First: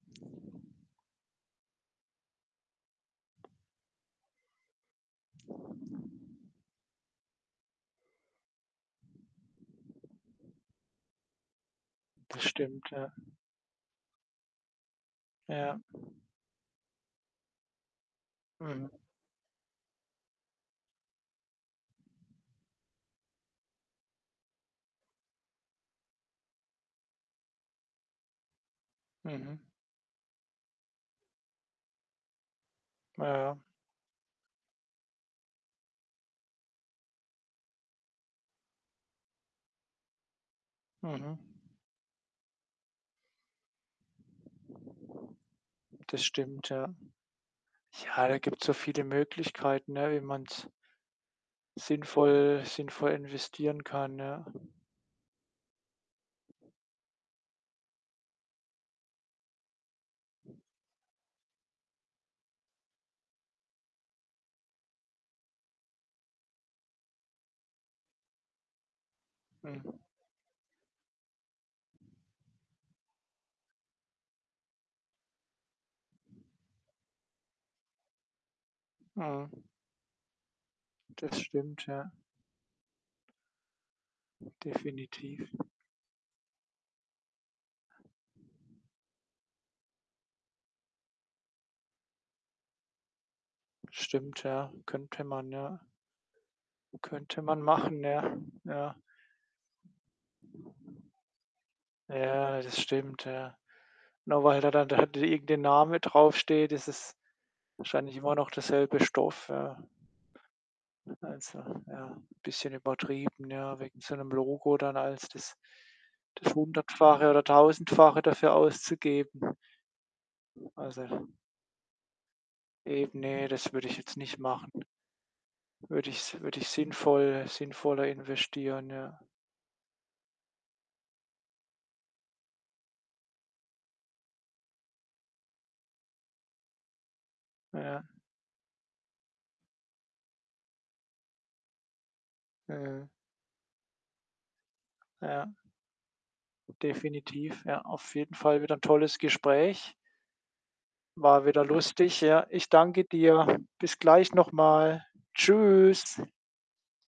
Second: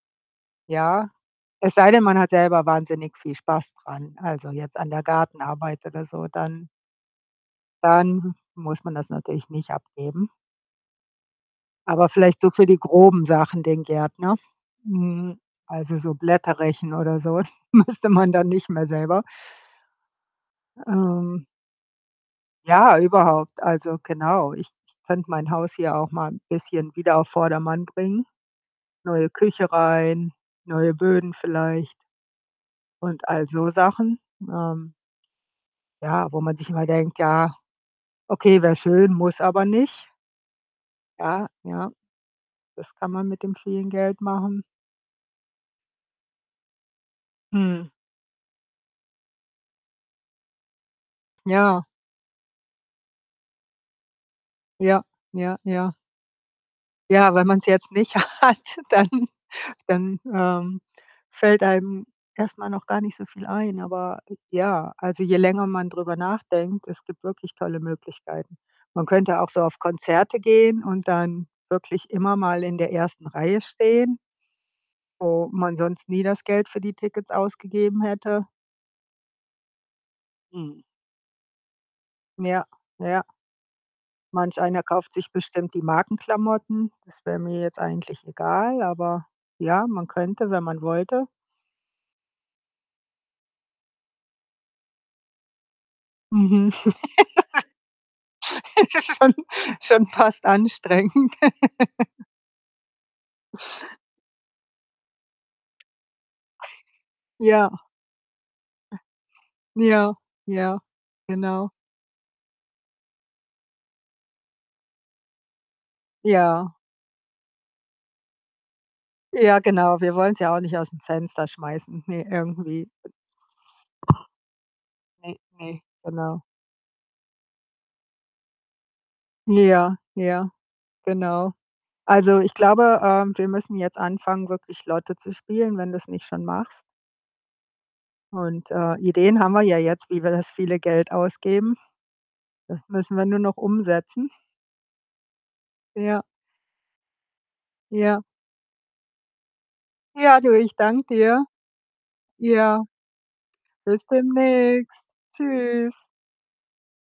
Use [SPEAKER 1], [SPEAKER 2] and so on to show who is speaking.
[SPEAKER 1] Ja, es sei denn, man hat selber wahnsinnig viel Spaß dran, also, jetzt an der Gartenarbeit oder so. Dann dann muss man das natürlich nicht abgeben. Aber vielleicht
[SPEAKER 2] Das
[SPEAKER 1] so für die
[SPEAKER 2] stimmt, ja.
[SPEAKER 1] groben Sachen den Gärtner. Mhm.
[SPEAKER 2] Ja.
[SPEAKER 1] Also, so Blätter rechen oder so müsste man da nicht mehr
[SPEAKER 2] Mhm.
[SPEAKER 1] selber. Ähm Ja, überhaupt. Also, genau. Ich k könnte mein Haus hier auch mal 'n bisschen wieder auf Vordermann bringen. Neue
[SPEAKER 2] Mhm.
[SPEAKER 1] Küche rein, neue Böden vielleicht
[SPEAKER 2] Ja,
[SPEAKER 1] und all
[SPEAKER 2] ja.
[SPEAKER 1] so Sachen. Ähm Ja, wo man sich immer denkt: „Ja, okay, wäre schön, muss aber nicht.“
[SPEAKER 2] Mhm.
[SPEAKER 1] Ja. Ja. Das kann man mit dem vielen Geld machen.
[SPEAKER 2] Das stimmt, ja.
[SPEAKER 1] Mhm.
[SPEAKER 2] Ja, da gibt's so viele Möglichkeiten, ne, wie man's
[SPEAKER 1] Ja.
[SPEAKER 2] sinnvoll sinnvoll investieren kann, ne?
[SPEAKER 1] Ja. Ja. Ja. Ja, wenn man's jetzt nicht hat, dann dann, ähm, fällt einem erst mal noch gar nicht so viel ein. Aber j ja, also, je länger man drüber nachdenkt, es gibt wirklich tolle Möglichkeiten. Man könnte auch so auf
[SPEAKER 2] Mhm.
[SPEAKER 1] Konzerte gehen und dann wirklich immer mal in der ersten Reihe stehen wo man sonst nie das Geld für die Tickets ausgegeben hätte.
[SPEAKER 2] Mhm.
[SPEAKER 1] Mhm.
[SPEAKER 2] Das stimmt, ja,
[SPEAKER 1] Ja. Ja. Manch einer kauft sich
[SPEAKER 2] Definitiv.
[SPEAKER 1] bestimmt die Markenklamotten. Das wäre mir jetzt eigentlich egal, aber ja, man könnte, wenn man wollte.
[SPEAKER 2] Stimmt, ja. Könnte man, ja.
[SPEAKER 1] Mhm.
[SPEAKER 2] Könnte man machen. Ja. Ja.
[SPEAKER 1] Schon schon fast anstrengend.
[SPEAKER 2] Ja, das stimmt, ja. Nur weil da dann da irgend 'n Name draufsteht, ist es
[SPEAKER 1] Ja.
[SPEAKER 2] wahrscheinlich immer noch derselbe Stoff, ja.
[SPEAKER 1] Ja, ja,
[SPEAKER 2] Also,
[SPEAKER 1] genau.
[SPEAKER 2] ja, bisschen übertrieben, ja, wegen so 'nem Logo dann als das das
[SPEAKER 1] Ja.
[SPEAKER 2] Hundertfache oder Tausendfache dafür auszugeben.
[SPEAKER 1] Ja, genau. Wir wollen's ja auch nicht ausm
[SPEAKER 2] Also
[SPEAKER 1] Fenster schmeißen. Ne, irgendwie
[SPEAKER 2] Eben, ne, das würde ich jetzt nicht machen.
[SPEAKER 1] ne, ne,
[SPEAKER 2] Würde ich s
[SPEAKER 1] genau.
[SPEAKER 2] würde ich sinnvoll sinnvoller investieren, ja.
[SPEAKER 1] Ja, ja, genau. Also, ich glaube, ähm, wir müssen jetzt anfangen, wirklich Lotto zu spielen, wenn du's nicht schon machst.
[SPEAKER 2] Ja.
[SPEAKER 1] Und, äh, Ideen haben wir ja jetzt, wie wir das viele Geld ausgeben. Das
[SPEAKER 2] Mhm.
[SPEAKER 1] müssen wir nur noch umsetzen.
[SPEAKER 2] Ja.
[SPEAKER 1] Ja.
[SPEAKER 2] Definitiv, ja. Auf
[SPEAKER 1] Ja.
[SPEAKER 2] jeden Fall wieder 'n tolles Gespräch.
[SPEAKER 1] Ja, du, ich danke dir.
[SPEAKER 2] War wieder lustig, ja. Ich
[SPEAKER 1] Ja.
[SPEAKER 2] danke dir. Bis
[SPEAKER 1] Bis
[SPEAKER 2] gleich noch
[SPEAKER 1] demnächst.
[SPEAKER 2] mal.
[SPEAKER 1] Tschüs.
[SPEAKER 2] Tschüs.